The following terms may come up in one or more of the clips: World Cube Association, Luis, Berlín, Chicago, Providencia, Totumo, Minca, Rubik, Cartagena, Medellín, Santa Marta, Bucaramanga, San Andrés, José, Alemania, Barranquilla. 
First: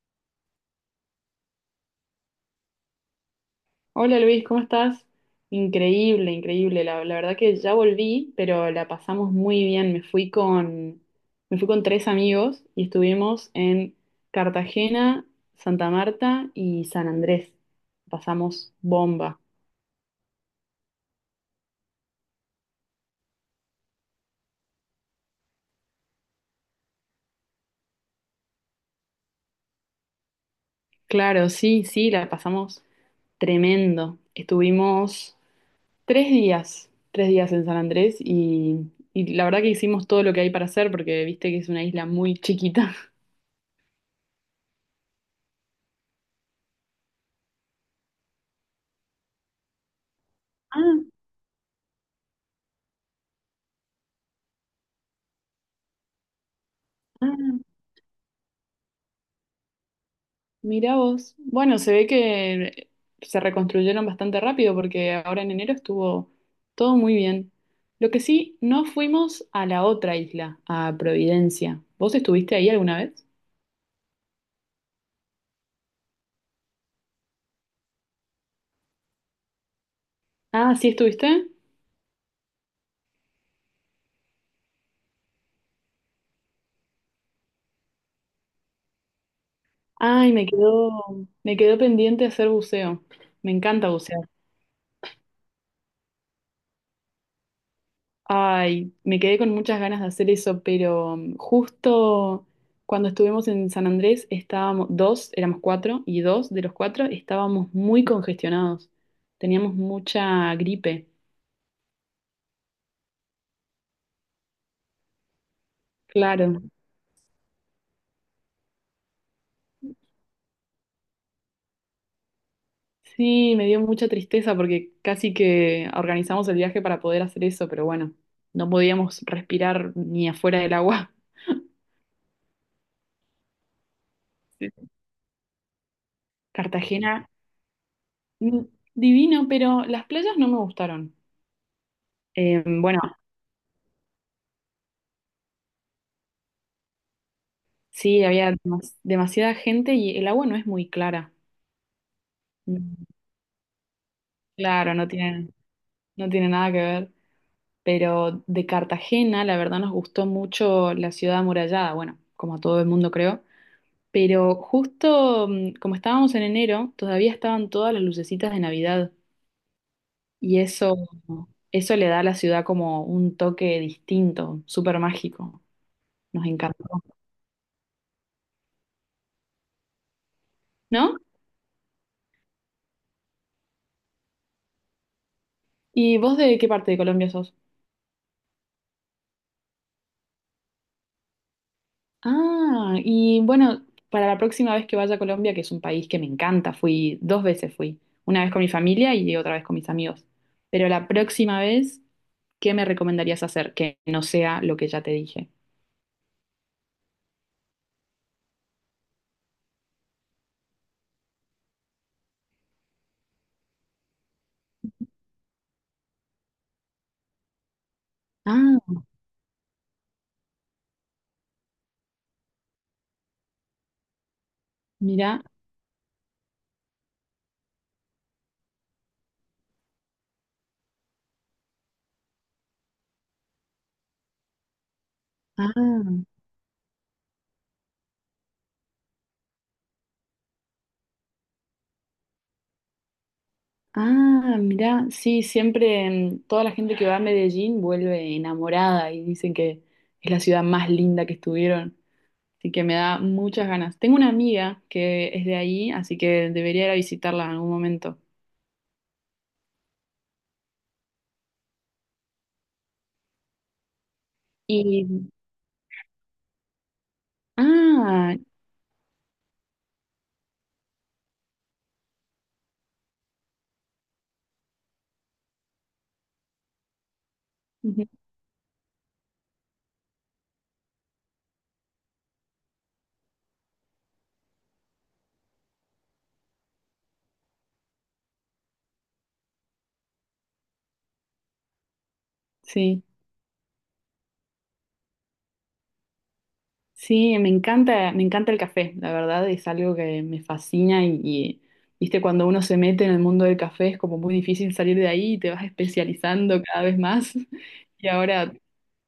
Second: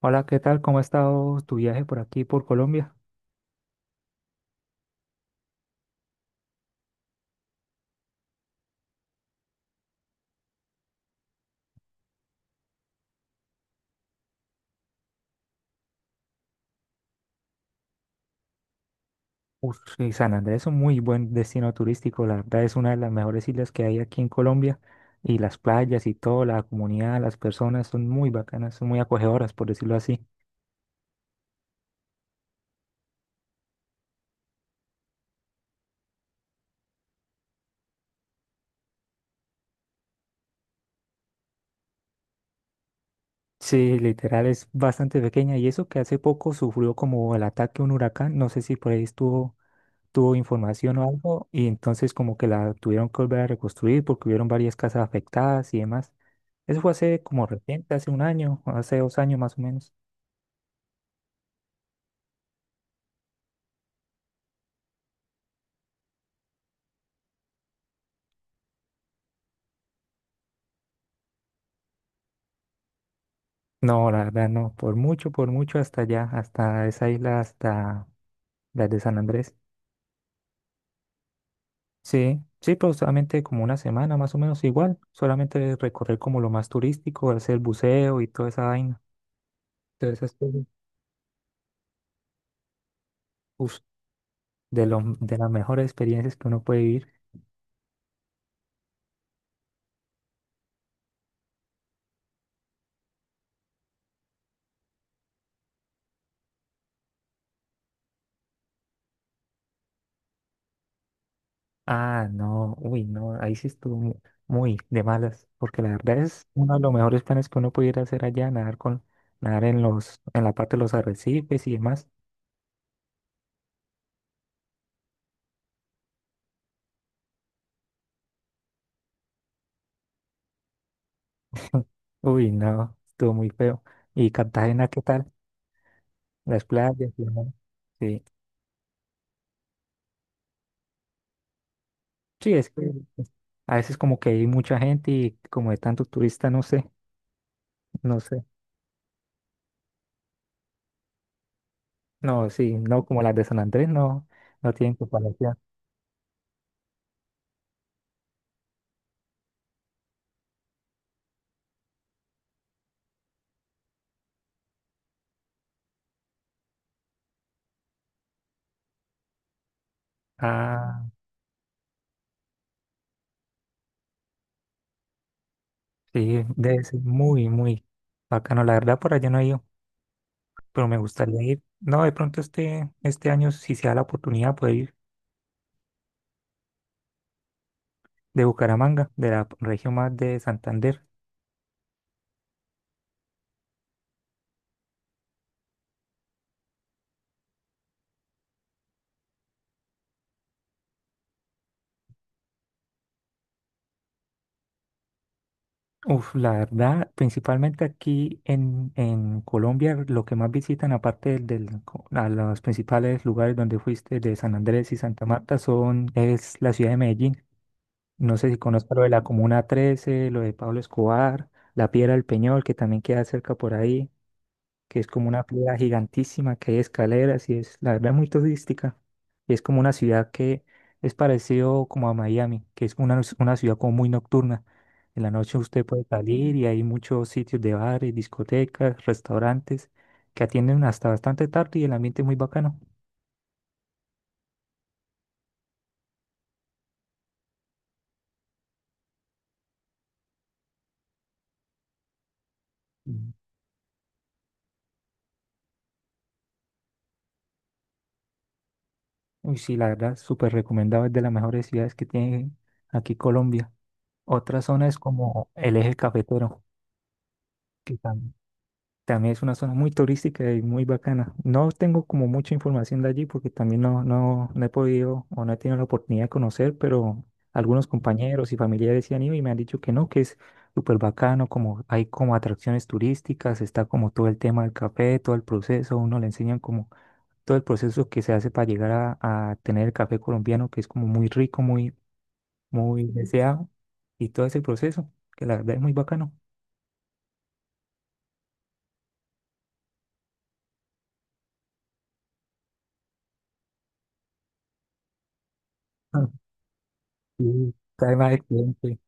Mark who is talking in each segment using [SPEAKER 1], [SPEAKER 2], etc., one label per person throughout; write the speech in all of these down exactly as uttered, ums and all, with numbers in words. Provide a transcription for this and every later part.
[SPEAKER 1] Hola, ¿qué tal? ¿Cómo ha estado tu viaje por aquí, por Colombia?
[SPEAKER 2] Hola Luis, ¿cómo estás? Increíble, increíble. La, la verdad que ya volví, pero la pasamos muy bien. Me fui con, me fui con tres amigos y estuvimos en Cartagena, Santa Marta y San Andrés. Pasamos bomba.
[SPEAKER 1] Uf, y San Andrés es un muy buen destino turístico, la verdad es una de las mejores islas que hay aquí en Colombia y las playas y todo, la comunidad, las personas son muy bacanas, son muy acogedoras, por decirlo así.
[SPEAKER 2] Claro, sí, sí, la pasamos tremendo. Estuvimos tres días, tres días en San Andrés y, y la verdad que hicimos todo lo que hay para hacer porque viste que es una isla muy chiquita.
[SPEAKER 1] Sí, literal es bastante pequeña y eso que hace poco sufrió como el ataque a un huracán, no sé si por ahí estuvo tuvo información o algo y entonces como que la tuvieron que volver a reconstruir porque hubieron varias casas afectadas y demás. Eso fue hace
[SPEAKER 2] Ah,
[SPEAKER 1] como
[SPEAKER 2] ah.
[SPEAKER 1] reciente, hace un año, hace dos años más o menos.
[SPEAKER 2] Mirá vos. Bueno, se ve que se reconstruyeron bastante rápido porque ahora en enero estuvo todo muy bien. Lo que sí, no fuimos a la otra isla, a Providencia. ¿Vos estuviste ahí alguna vez?
[SPEAKER 1] No, la verdad no, por mucho, por mucho hasta allá, hasta esa isla, hasta la de San Andrés.
[SPEAKER 2] Ah, ¿sí estuviste?
[SPEAKER 1] Sí, sí, pero solamente como una semana más o menos igual, solamente recorrer como lo más turístico, hacer buceo y toda esa vaina. Entonces,
[SPEAKER 2] Ay,
[SPEAKER 1] esas
[SPEAKER 2] me
[SPEAKER 1] cosas,
[SPEAKER 2] quedó, me quedó pendiente hacer buceo. Me
[SPEAKER 1] uf,
[SPEAKER 2] encanta bucear.
[SPEAKER 1] de, lo- de las mejores experiencias que uno puede vivir.
[SPEAKER 2] Ay, me quedé con muchas ganas de hacer eso, pero mm, justo cuando estuvimos en San Andrés estábamos dos, éramos cuatro, y dos de los cuatro estábamos muy congestionados. Teníamos mucha gripe.
[SPEAKER 1] Ah, no, uy, no, ahí sí estuvo mu- muy, de malas, porque la verdad es
[SPEAKER 2] Claro.
[SPEAKER 1] uno de los mejores planes que uno pudiera hacer allá, nadar con, nadar en los, en la parte de los arrecifes y demás.
[SPEAKER 2] Sí, me dio mucha tristeza porque casi que organizamos el viaje para poder hacer eso, pero bueno, no podíamos respirar ni afuera del agua.
[SPEAKER 1] Uy, no, estuvo muy feo. ¿Y
[SPEAKER 2] Sí.
[SPEAKER 1] Cartagena qué tal? Las playas, y
[SPEAKER 2] Cartagena,
[SPEAKER 1] demás. Sí,
[SPEAKER 2] mm, divino, pero las playas no me gustaron.
[SPEAKER 1] sí,
[SPEAKER 2] Eh,
[SPEAKER 1] es que
[SPEAKER 2] bueno,
[SPEAKER 1] es- a veces como que hay mucha gente y como de tanto turista, no sé, no
[SPEAKER 2] sí,
[SPEAKER 1] sé.
[SPEAKER 2] había demas- demasiada gente y el agua no es muy clara.
[SPEAKER 1] No, sí, no,
[SPEAKER 2] Mm.
[SPEAKER 1] como las de San Andrés, no, no tienen
[SPEAKER 2] Claro, no tiene,
[SPEAKER 1] comparación.
[SPEAKER 2] no tiene nada que ver. Pero de Cartagena, la verdad, nos gustó mucho la ciudad amurallada, bueno, como a todo el mundo creo. Pero justo mm, como estábamos en enero, todavía estaban todas las lucecitas de Navidad. Y eso,
[SPEAKER 1] Ah,
[SPEAKER 2] eso le da a la ciudad como un toque distinto, súper mágico.
[SPEAKER 1] sí,
[SPEAKER 2] Nos
[SPEAKER 1] debe
[SPEAKER 2] encantó,
[SPEAKER 1] ser muy, muy bacano, la verdad por allá no hay pero me
[SPEAKER 2] ¿no?
[SPEAKER 1] gustaría ir. No, de pronto este, este año, si se da la oportunidad, poder ir
[SPEAKER 2] ¿Y vos de qué parte de Colombia sos?
[SPEAKER 1] de Bucaramanga, de la región más de Santander.
[SPEAKER 2] Ah, y bueno, para la próxima vez que vaya a Colombia, que es un país que me encanta, fui dos veces fui, una vez con mi familia y otra vez con mis amigos. Pero la próxima vez, ¿qué me recomendarías hacer que no sea lo que ya te dije?
[SPEAKER 1] Uf, la verdad, principalmente aquí en, en Colombia, lo que más visitan, aparte del, del co- a los principales lugares donde fuiste, de San Andrés y Santa Marta, son, es la ciudad de Medellín. No sé si
[SPEAKER 2] Ah,
[SPEAKER 1] conozco lo de la Comuna trece, lo de Pablo Escobar, la Piedra del Peñol, que también queda cerca por ahí. Que es como
[SPEAKER 2] mira,
[SPEAKER 1] una piedra gigantísima que hay escaleras y es, la verdad, muy turística. Y es como una ciudad que es parecido como a Miami, que es una, una ciudad como muy nocturna. En la noche usted puede
[SPEAKER 2] ah,
[SPEAKER 1] salir y hay muchos sitios de bares, discotecas, restaurantes que atienden hasta bastante tarde y el ambiente es muy bacano.
[SPEAKER 2] ah, mira, sí, siempre mm, toda la gente que va a Medellín vuelve enamorada y dicen que es la ciudad más linda que estuvieron. Así que me da
[SPEAKER 1] Mm.
[SPEAKER 2] muchas ganas. Tengo una amiga que es de ahí, así que debería ir a visitarla en algún momento.
[SPEAKER 1] Uy, sí, la verdad, súper recomendado, es de las mejores ciudades que tiene aquí Colombia. Otra zona es
[SPEAKER 2] Y,
[SPEAKER 1] como el eje cafetero, que tam-
[SPEAKER 2] ah,
[SPEAKER 1] también es una zona muy turística y muy bacana. No tengo como mucha información de allí porque también no, no, no he podido o no he tenido la oportunidad de conocer, pero algunos
[SPEAKER 2] ujú,
[SPEAKER 1] compañeros y familiares sí han ido y me han dicho que no, que es súper bacano, como hay como atracciones turísticas, está como todo el tema del café, todo el proceso, uno le enseñan como todo el proceso que se hace para llegar a, a tener el café colombiano, que es como muy rico, muy, muy
[SPEAKER 2] sí,
[SPEAKER 1] deseado, y todo ese proceso, que la verdad es muy bacano.
[SPEAKER 2] sí, me encanta, me encanta el café, la verdad, es algo que me fascina y, y, viste, cuando uno se mete en el mundo del café es como muy difícil salir de ahí y te vas
[SPEAKER 1] Ah,
[SPEAKER 2] especializando cada vez más.
[SPEAKER 1] sí,
[SPEAKER 2] Y
[SPEAKER 1] cae mal el
[SPEAKER 2] ahora,
[SPEAKER 1] cliente.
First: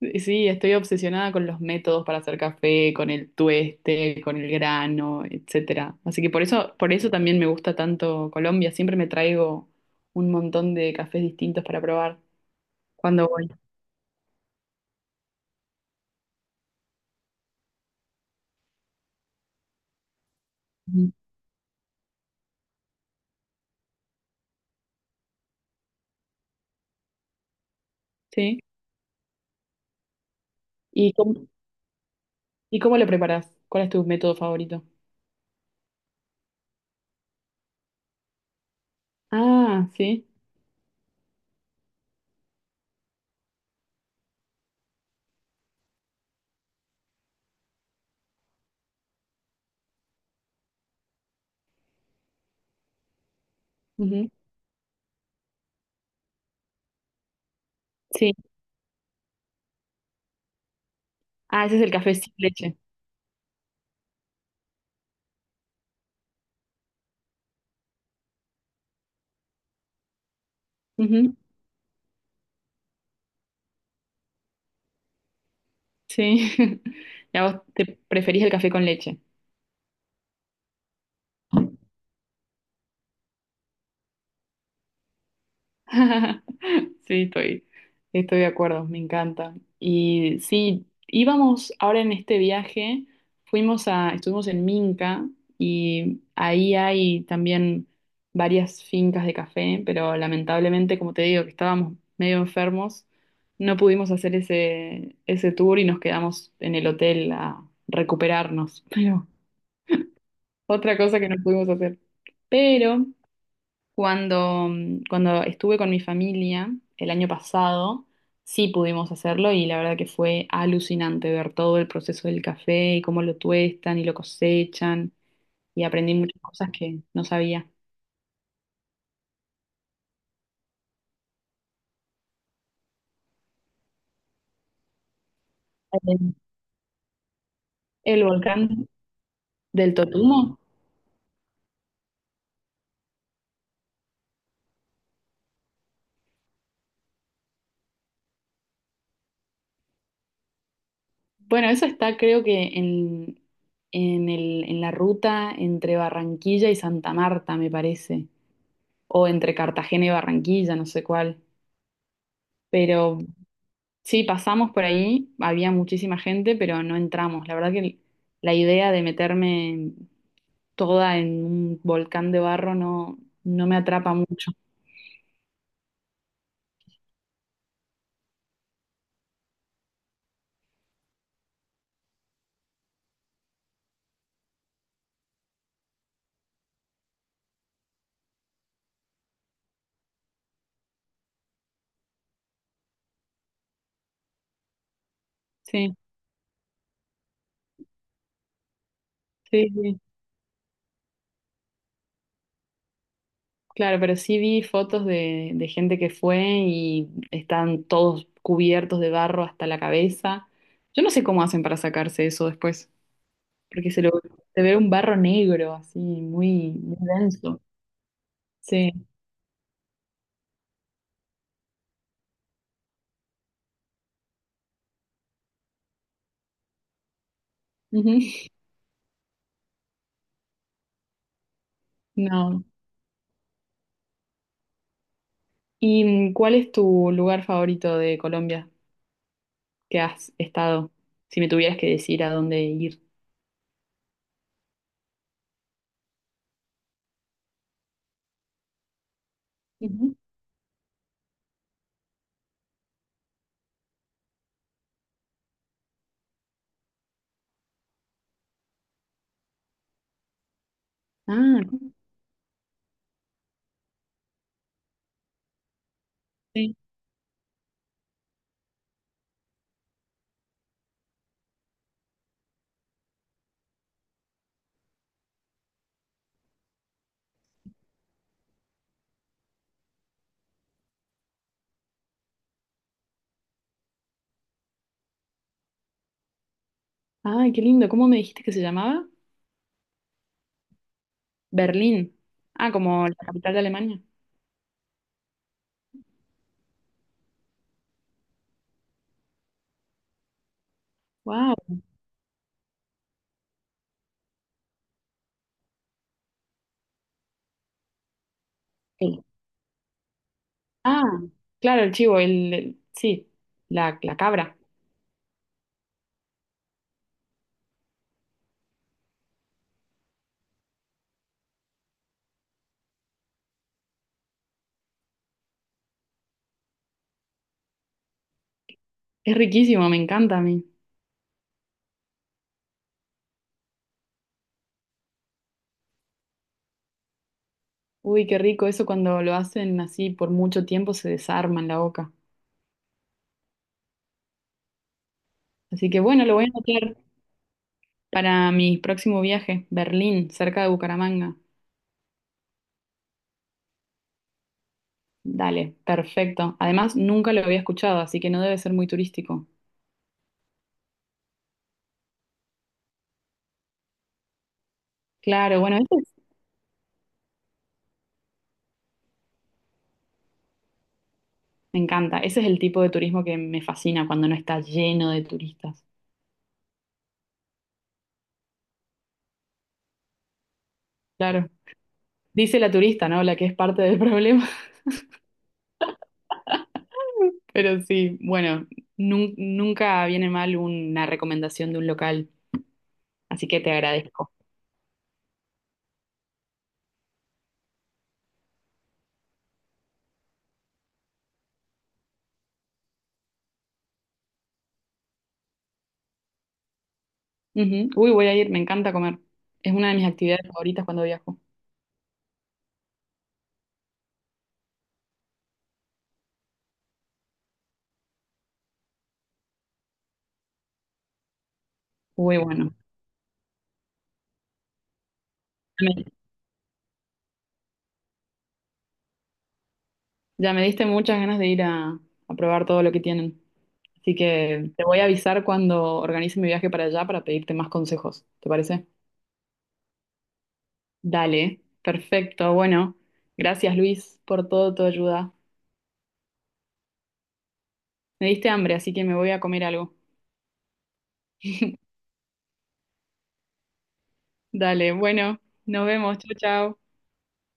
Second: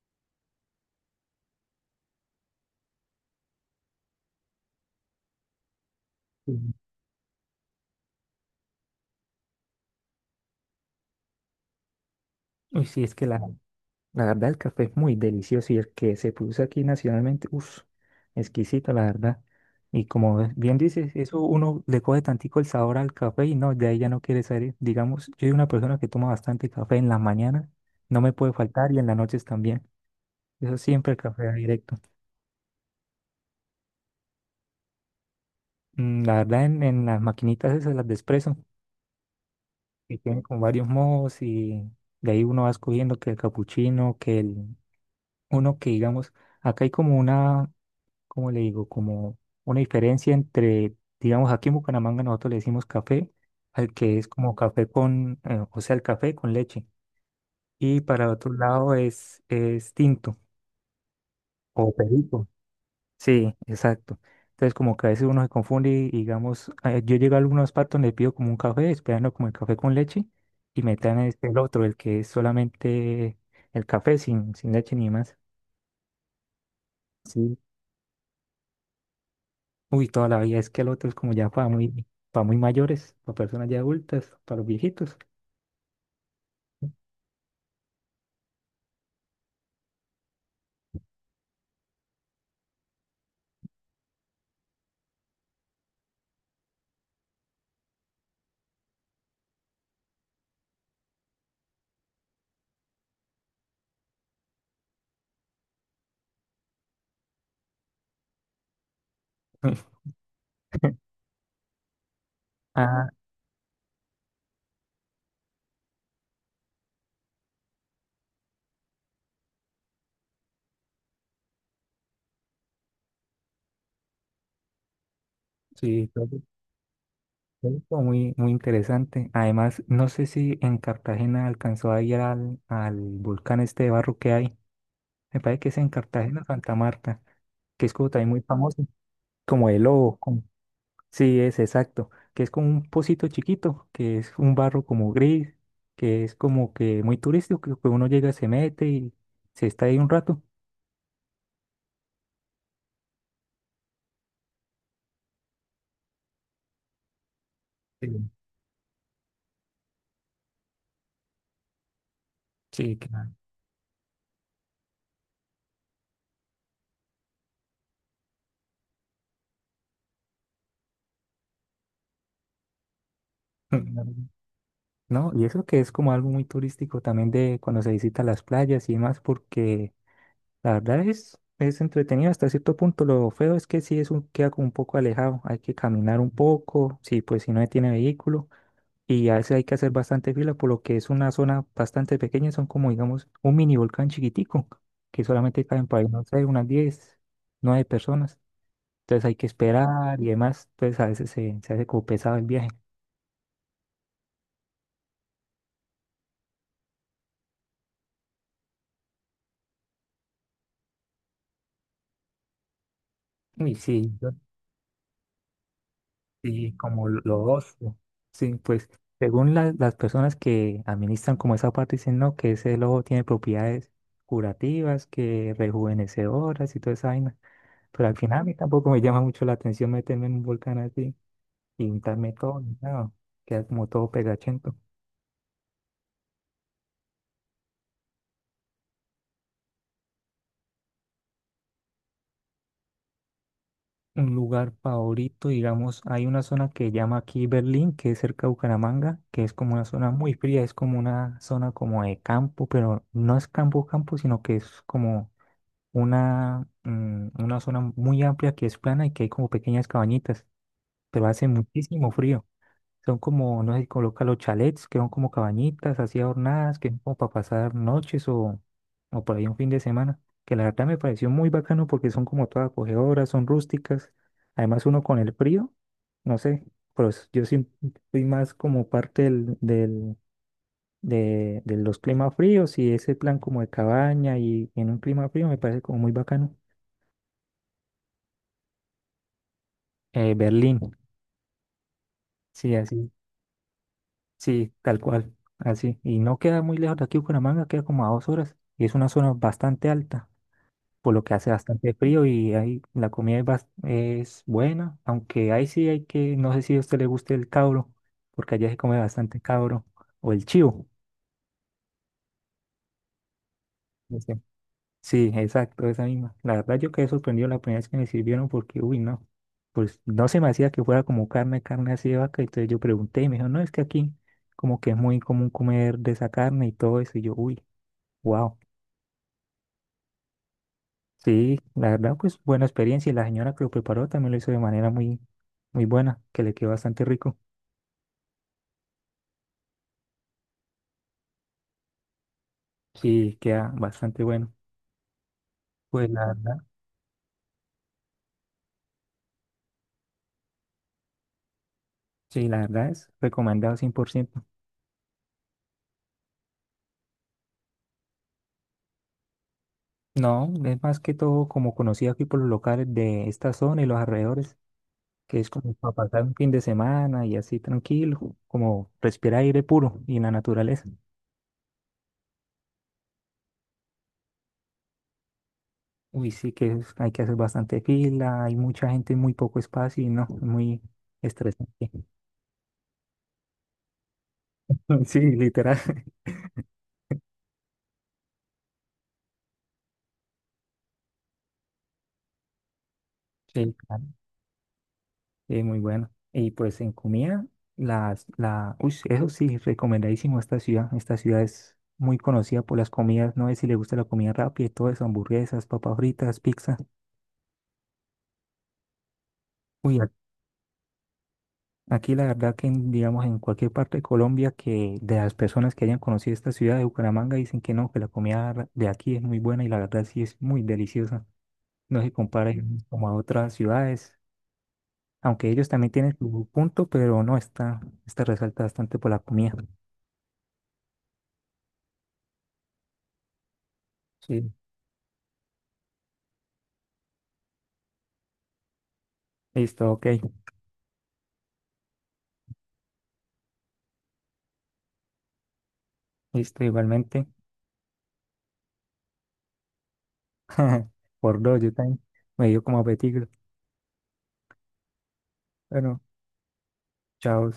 [SPEAKER 2] eh, sí, estoy obsesionada con los métodos para hacer café, con el tueste, con el grano, etcétera. Así que por eso, por eso también me gusta tanto Colombia, siempre me traigo un montón de cafés distintos para probar
[SPEAKER 1] Uy, sí, es que
[SPEAKER 2] cuando
[SPEAKER 1] la,
[SPEAKER 2] voy.
[SPEAKER 1] la verdad el café es muy delicioso y el que se produce aquí nacionalmente, uff, exquisito, la verdad. Y como ves- bien dices,
[SPEAKER 2] Ujú.
[SPEAKER 1] eso uno le coge tantico el sabor al café y no, de ahí ya no quiere salir. Digamos, yo soy una persona que toma bastante café en las mañanas, no me puede
[SPEAKER 2] Sí.
[SPEAKER 1] faltar y en las noches también. Eso siempre
[SPEAKER 2] ¿Y
[SPEAKER 1] el
[SPEAKER 2] cómo-
[SPEAKER 1] café directo.
[SPEAKER 2] ¿Y cómo lo preparas? ¿Cuál es tu método favorito?
[SPEAKER 1] Mm, La verdad, en, en las maquinitas esas, las de espresso,
[SPEAKER 2] Ah,
[SPEAKER 1] que
[SPEAKER 2] sí.
[SPEAKER 1] tienen con varios modos y de ahí uno va escogiendo que el capuchino, que el, uno que digamos, acá hay como una ¿cómo le digo? Como una diferencia entre, digamos, aquí en Bucaramanga nosotros le decimos café, al que es
[SPEAKER 2] Ujú.
[SPEAKER 1] como café con, eh, o sea, el café con leche. Y para
[SPEAKER 2] Sí.
[SPEAKER 1] otro lado es, es tinto.
[SPEAKER 2] Ah, ese es el
[SPEAKER 1] O
[SPEAKER 2] café sin
[SPEAKER 1] perico.
[SPEAKER 2] leche.
[SPEAKER 1] Sí, exacto. Entonces como que a veces uno se confunde y digamos, eh, yo llego a algunos partos, le pido como un café, esperando como el café con leche, y me traen
[SPEAKER 2] Ujú.
[SPEAKER 1] es el otro, el que es solamente el café sin, sin leche ni más.
[SPEAKER 2] Sí. ¿Y a
[SPEAKER 1] Sí,
[SPEAKER 2] vos te preferís el café con leche?
[SPEAKER 1] uy, toda la vida es que el otro es como ya para muy, para muy, mayores, para personas ya adultas, para los viejitos.
[SPEAKER 2] Sí, estoy, estoy de acuerdo, me encanta. Y sí, íbamos ahora en este viaje, fuimos a, estuvimos en Minca y ahí hay también varias fincas de café, pero lamentablemente, como te digo, que estábamos medio enfermos, no pudimos hacer ese, ese tour y nos quedamos en el hotel a recuperarnos. Pero otra cosa que no pudimos hacer. Pero
[SPEAKER 1] Ah,
[SPEAKER 2] cuando, mm, cuando estuve con mi familia el año pasado, sí pudimos hacerlo y la verdad que fue alucinante ver todo el proceso del café y cómo lo tuestan y lo cosechan y
[SPEAKER 1] sí,
[SPEAKER 2] aprendí
[SPEAKER 1] creo que-
[SPEAKER 2] muchas cosas que no sabía.
[SPEAKER 1] creo muy, muy interesante. Además, no sé si en Cartagena alcanzó a ir al, al volcán este de barro que hay. Me parece que es en
[SPEAKER 2] El
[SPEAKER 1] Cartagena, Santa Marta, que es como
[SPEAKER 2] el
[SPEAKER 1] también muy famoso,
[SPEAKER 2] volcán
[SPEAKER 1] como el
[SPEAKER 2] del
[SPEAKER 1] lobo. como-
[SPEAKER 2] Totumo.
[SPEAKER 1] Sí, es exacto, que es como un pocito chiquito, que es un barro como gris, que es como que muy turístico, que uno llega, se mete y se está ahí un rato.
[SPEAKER 2] Bueno, eso está creo que en, en el, en la ruta entre Barranquilla y Santa Marta, me
[SPEAKER 1] eh,
[SPEAKER 2] parece, o entre Cartagena y Barranquilla, no sé cuál.
[SPEAKER 1] Sí,
[SPEAKER 2] Pero
[SPEAKER 1] claro.
[SPEAKER 2] sí, pasamos por ahí, había muchísima gente, pero no entramos. La verdad que la idea de meterme toda en un volcán de barro no, no me
[SPEAKER 1] Claro.
[SPEAKER 2] atrapa mucho.
[SPEAKER 1] No, y eso que es como algo muy turístico también de cuando se visita las playas y demás, porque la verdad es, es entretenido hasta cierto punto. Lo feo es que sí es un, queda como un poco alejado, hay que caminar un poco, sí, pues si no tiene vehículo, y a veces hay que hacer bastante fila, por lo que es una zona bastante pequeña, son como digamos un mini volcán chiquitico, que solamente caen
[SPEAKER 2] Sí,
[SPEAKER 1] para, ahí, no sé, unas diez nueve personas. Entonces hay que
[SPEAKER 2] sí, sí.
[SPEAKER 1] esperar y demás, pues a veces se, se hace como pesado el viaje.
[SPEAKER 2] Claro, pero sí vi fotos de, de gente que fue y están todos cubiertos de barro hasta la cabeza. Yo no sé cómo hacen para sacarse eso después,
[SPEAKER 1] Uy,
[SPEAKER 2] porque se lo,
[SPEAKER 1] sí,
[SPEAKER 2] se ve un barro negro así, muy,
[SPEAKER 1] sí,
[SPEAKER 2] muy
[SPEAKER 1] como lo lo
[SPEAKER 2] denso.
[SPEAKER 1] otro. Sí, pues
[SPEAKER 2] Sí.
[SPEAKER 1] según la- las personas que administran como esa parte dicen, no, que ese lobo tiene propiedades curativas, que rejuvenecedoras y toda esa vaina. Pero al
[SPEAKER 2] Ujú.
[SPEAKER 1] final a mí tampoco me llama mucho la atención meterme en un volcán así y untarme todo,
[SPEAKER 2] No.
[SPEAKER 1] ni nada. Queda como todo pegachento.
[SPEAKER 2] ¿Y cuál es tu lugar favorito de Colombia que has estado? Si me tuvieras que decir a dónde ir.
[SPEAKER 1] Un lugar favorito, digamos, hay una zona que llama aquí Berlín, que es cerca de Bucaramanga, que es como una zona
[SPEAKER 2] Ujú.
[SPEAKER 1] muy fría, es como una zona como de campo, pero no es campo campo, sino que es como una, mm, una zona muy amplia que es plana y que hay como pequeñas cabañitas, pero hace
[SPEAKER 2] Ah.
[SPEAKER 1] muchísimo frío. Son como, no sé, si coloca los chalets, que son como cabañitas así
[SPEAKER 2] Sí.
[SPEAKER 1] adornadas, que son como para pasar noches o, o por ahí un fin de semana, que la verdad me pareció muy bacano porque son como todas acogedoras, son rústicas. Además uno con el frío, no sé, pero s- yo sí fui más como parte del, del- de, de los climas fríos y ese plan como de cabaña y en un clima frío me parece como muy bacano.
[SPEAKER 2] Ay, qué lindo. ¿Cómo me dijiste que se llamaba?
[SPEAKER 1] Eh, Berlín,
[SPEAKER 2] Berlín. Ah,
[SPEAKER 1] sí,
[SPEAKER 2] como
[SPEAKER 1] así,
[SPEAKER 2] la capital de Alemania.
[SPEAKER 1] sí, tal cual, así. Y no queda muy lejos de aquí, Bucaramanga, queda como a dos horas. Y es una zona bastante alta, por lo que hace
[SPEAKER 2] Wow.
[SPEAKER 1] bastante frío y ahí la comida es, bas- es buena, aunque ahí sí hay que, no sé si a usted le guste el cabro, porque allá se come
[SPEAKER 2] Sí.
[SPEAKER 1] bastante cabro, o el chivo.
[SPEAKER 2] Ah, claro, el chivo, el, el- sí, la, la cabra.
[SPEAKER 1] Sí, exacto, esa misma. La verdad yo quedé sorprendido la primera vez que me sirvieron porque, uy, no, pues no se me hacía que fuera como carne, carne así de vaca. Entonces yo pregunté y me dijo, no, es que aquí como que es muy común comer de esa carne y todo eso. Y yo, uy, wow.
[SPEAKER 2] Es riquísimo, me encanta a mí.
[SPEAKER 1] Sí, la verdad pues buena experiencia y la señora que lo preparó también lo hizo de manera muy, muy buena, que le quedó bastante rico.
[SPEAKER 2] Uy, qué rico eso cuando lo hacen así por mucho tiempo se desarma en la boca.
[SPEAKER 1] Sí, queda bastante bueno.
[SPEAKER 2] Así que
[SPEAKER 1] Pues la
[SPEAKER 2] bueno, lo voy a
[SPEAKER 1] verdad,
[SPEAKER 2] anotar para mi próximo viaje, Berlín, cerca de Bucaramanga.
[SPEAKER 1] sí, la verdad es recomendado cien por ciento.
[SPEAKER 2] Dale, perfecto. Además, nunca lo había escuchado, así que no debe ser muy turístico.
[SPEAKER 1] No, es más que todo como conocido aquí por los locales de esta zona y los alrededores. Que es
[SPEAKER 2] Claro,
[SPEAKER 1] como
[SPEAKER 2] bueno, ese
[SPEAKER 1] para pasar
[SPEAKER 2] es-
[SPEAKER 1] un fin de semana y así tranquilo, como respirar aire puro y la naturaleza.
[SPEAKER 2] me encanta. Ese es el tipo de turismo que me fascina cuando no está lleno de turistas.
[SPEAKER 1] Uy, sí que es- hay que hacer bastante fila, hay mucha gente, muy poco espacio y no, es muy
[SPEAKER 2] Claro.
[SPEAKER 1] estresante.
[SPEAKER 2] Dice la turista, ¿no? La que es parte del problema.
[SPEAKER 1] Sí, literal.
[SPEAKER 2] Pero sí, bueno, nun- nunca viene mal una recomendación de un local, así que te
[SPEAKER 1] Sí, claro.
[SPEAKER 2] agradezco.
[SPEAKER 1] Sí, muy bueno. Y pues en comida, las, la, uy, eso sí, recomendadísimo esta ciudad. Esta ciudad es muy conocida por las comidas, no sé si le gusta la comida rápida y todo eso, hamburguesas, papas fritas, pizza.
[SPEAKER 2] Ujú. Uy, voy a ir, me encanta comer. Es una de
[SPEAKER 1] Uy,
[SPEAKER 2] mis actividades favoritas cuando viajo.
[SPEAKER 1] aquí la verdad que, en, digamos, en cualquier parte de Colombia, que de las personas que hayan conocido esta ciudad de Bucaramanga dicen que no, que la comida de aquí es muy buena y la verdad sí es muy deliciosa. No se
[SPEAKER 2] Uy,
[SPEAKER 1] compara
[SPEAKER 2] bueno.
[SPEAKER 1] Mm. como a otras ciudades, aunque ellos también tienen su punto, pero no, está, está resalta bastante por la comida.
[SPEAKER 2] Ya me diste muchas ganas de ir a, a probar todo lo que tienen. Así
[SPEAKER 1] Sí,
[SPEAKER 2] que te voy a avisar cuando organice mi viaje para allá para pedirte más consejos. ¿Te parece?
[SPEAKER 1] listo, ok,
[SPEAKER 2] Dale, perfecto. Bueno, gracias Luis por toda tu ayuda.
[SPEAKER 1] listo, igualmente.
[SPEAKER 2] Me diste hambre, así que me voy a comer algo.
[SPEAKER 1] Por dos, yo también me dio como apetito.
[SPEAKER 2] Dale, bueno, nos
[SPEAKER 1] Bueno,
[SPEAKER 2] vemos. Chao, chao.
[SPEAKER 1] chao.